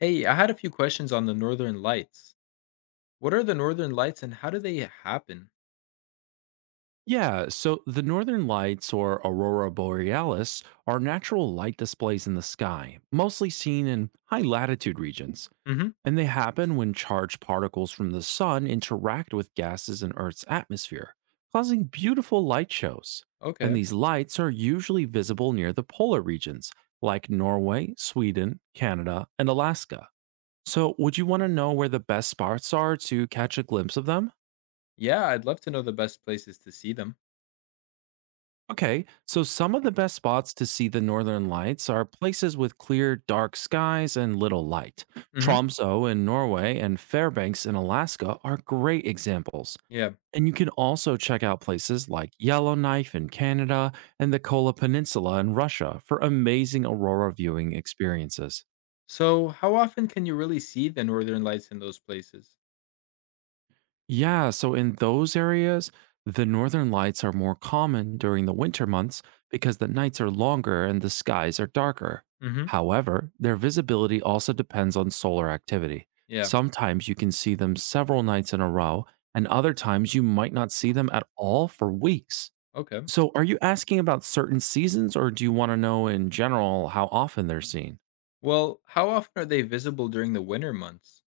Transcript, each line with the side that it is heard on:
left: Hey, I had a few questions on the Northern Lights. What are the Northern Lights and how do they happen?
right: Yeah, so the northern lights or aurora borealis are natural light displays in the sky, mostly seen in high latitude regions,
left: Hmm.
right: and they happen when charged particles from the sun interact with gases in Earth's atmosphere, causing beautiful light shows. And
left: Okay.
right: these lights are usually visible near the polar regions, like Norway, Sweden, Canada, and Alaska. So, would you want to know where the best spots are to catch a glimpse of them?
left: Yeah, I'd love to know the best places to see them.
right: Okay, so some of the best spots to see the northern lights are places with clear, dark skies and little light.
left: Hmm.
right: Tromso in Norway and Fairbanks in Alaska are great examples.
left: Yeah.
right: And you can also check out places like Yellowknife in Canada and the Kola Peninsula in Russia for amazing aurora viewing experiences.
left: So, how often can you really see the Northern Lights in those places?
right: Yeah, so in those areas, the northern lights are more common during the winter months because the nights are longer and the skies are darker.
left: Hmm.
right: However, their visibility also depends on solar activity.
left: Yeah.
right: Sometimes you can see them several nights in a row, and other times you might not see them at all for weeks.
left: Okay.
right: So, are you asking about certain seasons or do you want to know in general how often they're seen?
left: Well, how often are they visible during the winter months?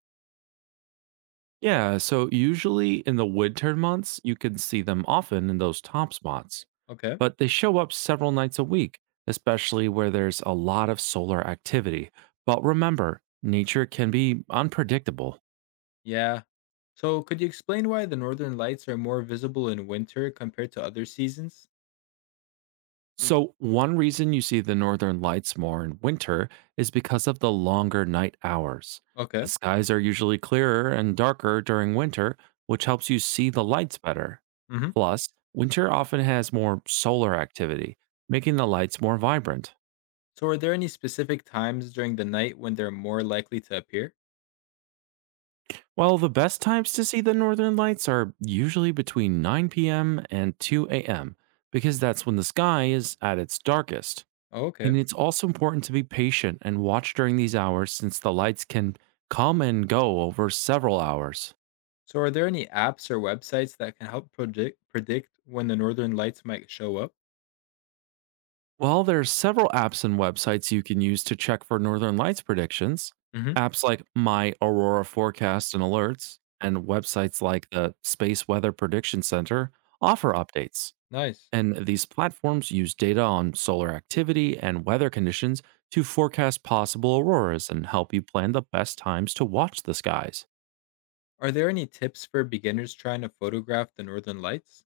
right: Yeah, so usually in the winter months, you can see them often in those top spots,
left: Okay.
right: but they show up several nights a week, especially where there's a lot of solar activity. But remember, nature can be unpredictable.
left: Yeah. So, could you explain why the Northern Lights are more visible in winter compared to other seasons?
right: So, one reason you see the northern lights more in winter is because of the longer night hours. The
left: Okay.
right: skies are usually clearer and darker during winter, which helps you see the lights better.
left: Hmm.
right: Plus, winter often has more solar activity, making the lights more vibrant.
left: So, are there any specific times during the night when they're more likely to appear?
right: Well, the best times to see the northern lights are usually between 9 p.m. and 2 a.m. because that's when the sky is at its darkest.
left: Oh,
right: And
left: okay.
right: it's also important to be patient and watch during these hours since the lights can come and go over several hours.
left: So, are there any apps or websites that can help predict when the northern lights might show up?
right: Well, there are several apps and websites you can use to check for northern lights predictions.
left: Hmm.
right: Apps like My Aurora Forecast and Alerts and websites like the Space Weather Prediction Center offer updates.
left: Nice.
right: And these platforms use data on solar activity and weather conditions to forecast possible auroras and help you plan the best times to watch the skies.
left: Are there any tips for beginners trying to photograph the northern lights?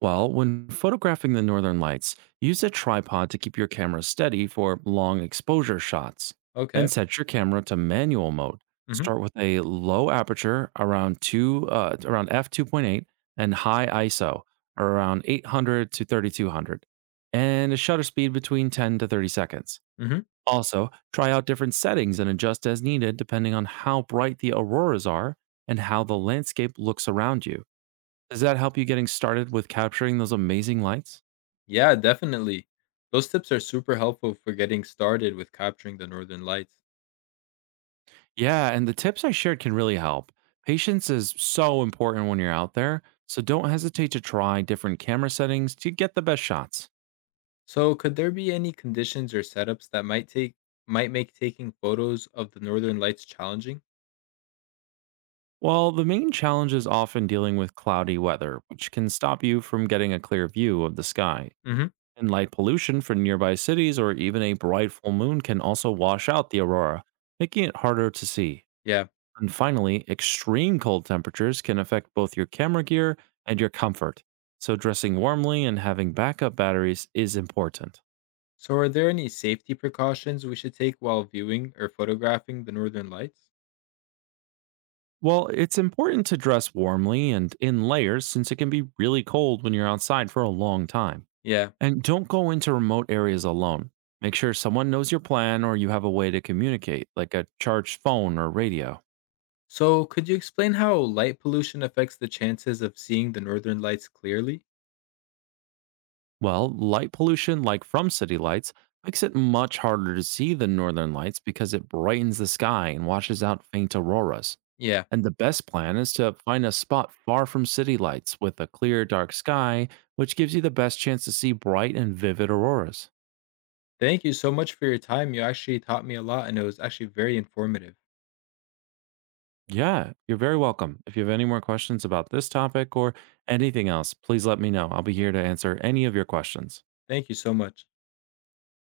right: Well, when photographing the northern lights, use a tripod to keep your camera steady for long exposure shots and
left: Okay.
right: set your camera to manual mode.
left: Mhm.
right: Start with a low aperture around 2, around f2.8 and high ISO around 800 to 3200 and a shutter speed between 10 to 30 seconds.
left: Mhm.
right: Also, try out different settings and adjust as needed depending on how bright the auroras are and how the landscape looks around you. Does that help you getting started with capturing those amazing lights?
left: Yeah, definitely. Those tips are super helpful for getting started with capturing the northern lights.
right: Yeah, and the tips I shared can really help. Patience is so important when you're out there, so don't hesitate to try different camera settings to get the best shots.
left: So, could there be any conditions or setups that might make taking photos of the northern lights challenging?
right: Well, the main challenge is often dealing with cloudy weather, which can stop you from getting a clear view of the sky,
left: Mhm.
right: and light pollution from nearby cities or even a bright full moon can also wash out the aurora, making it harder to see.
left: Yeah.
right: And finally, extreme cold temperatures can affect both your camera gear and your comfort. So, dressing warmly and having backup batteries is important.
left: So, are there any safety precautions we should take while viewing or photographing the northern lights?
right: Well, it's important to dress warmly and in layers since it can be really cold when you're outside for a long time.
left: Yeah.
right: And don't go into remote areas alone. Make sure someone knows your plan or you have a way to communicate, like a charged phone or radio.
left: So, could you explain how light pollution affects the chances of seeing the northern lights clearly?
right: Well, light pollution, like from city lights, makes it much harder to see the northern lights because it brightens the sky and washes out faint auroras.
left: Yeah.
right: And the best plan is to find a spot far from city lights with a clear, dark sky, which gives you the best chance to see bright and vivid auroras.
left: Thank you so much for your time. You actually taught me a lot and it was actually very informative.
right: Yeah, you're very welcome. If you have any more questions about this topic or anything else, please let me know. I'll be here to answer any of your questions.
left: Thank you so much.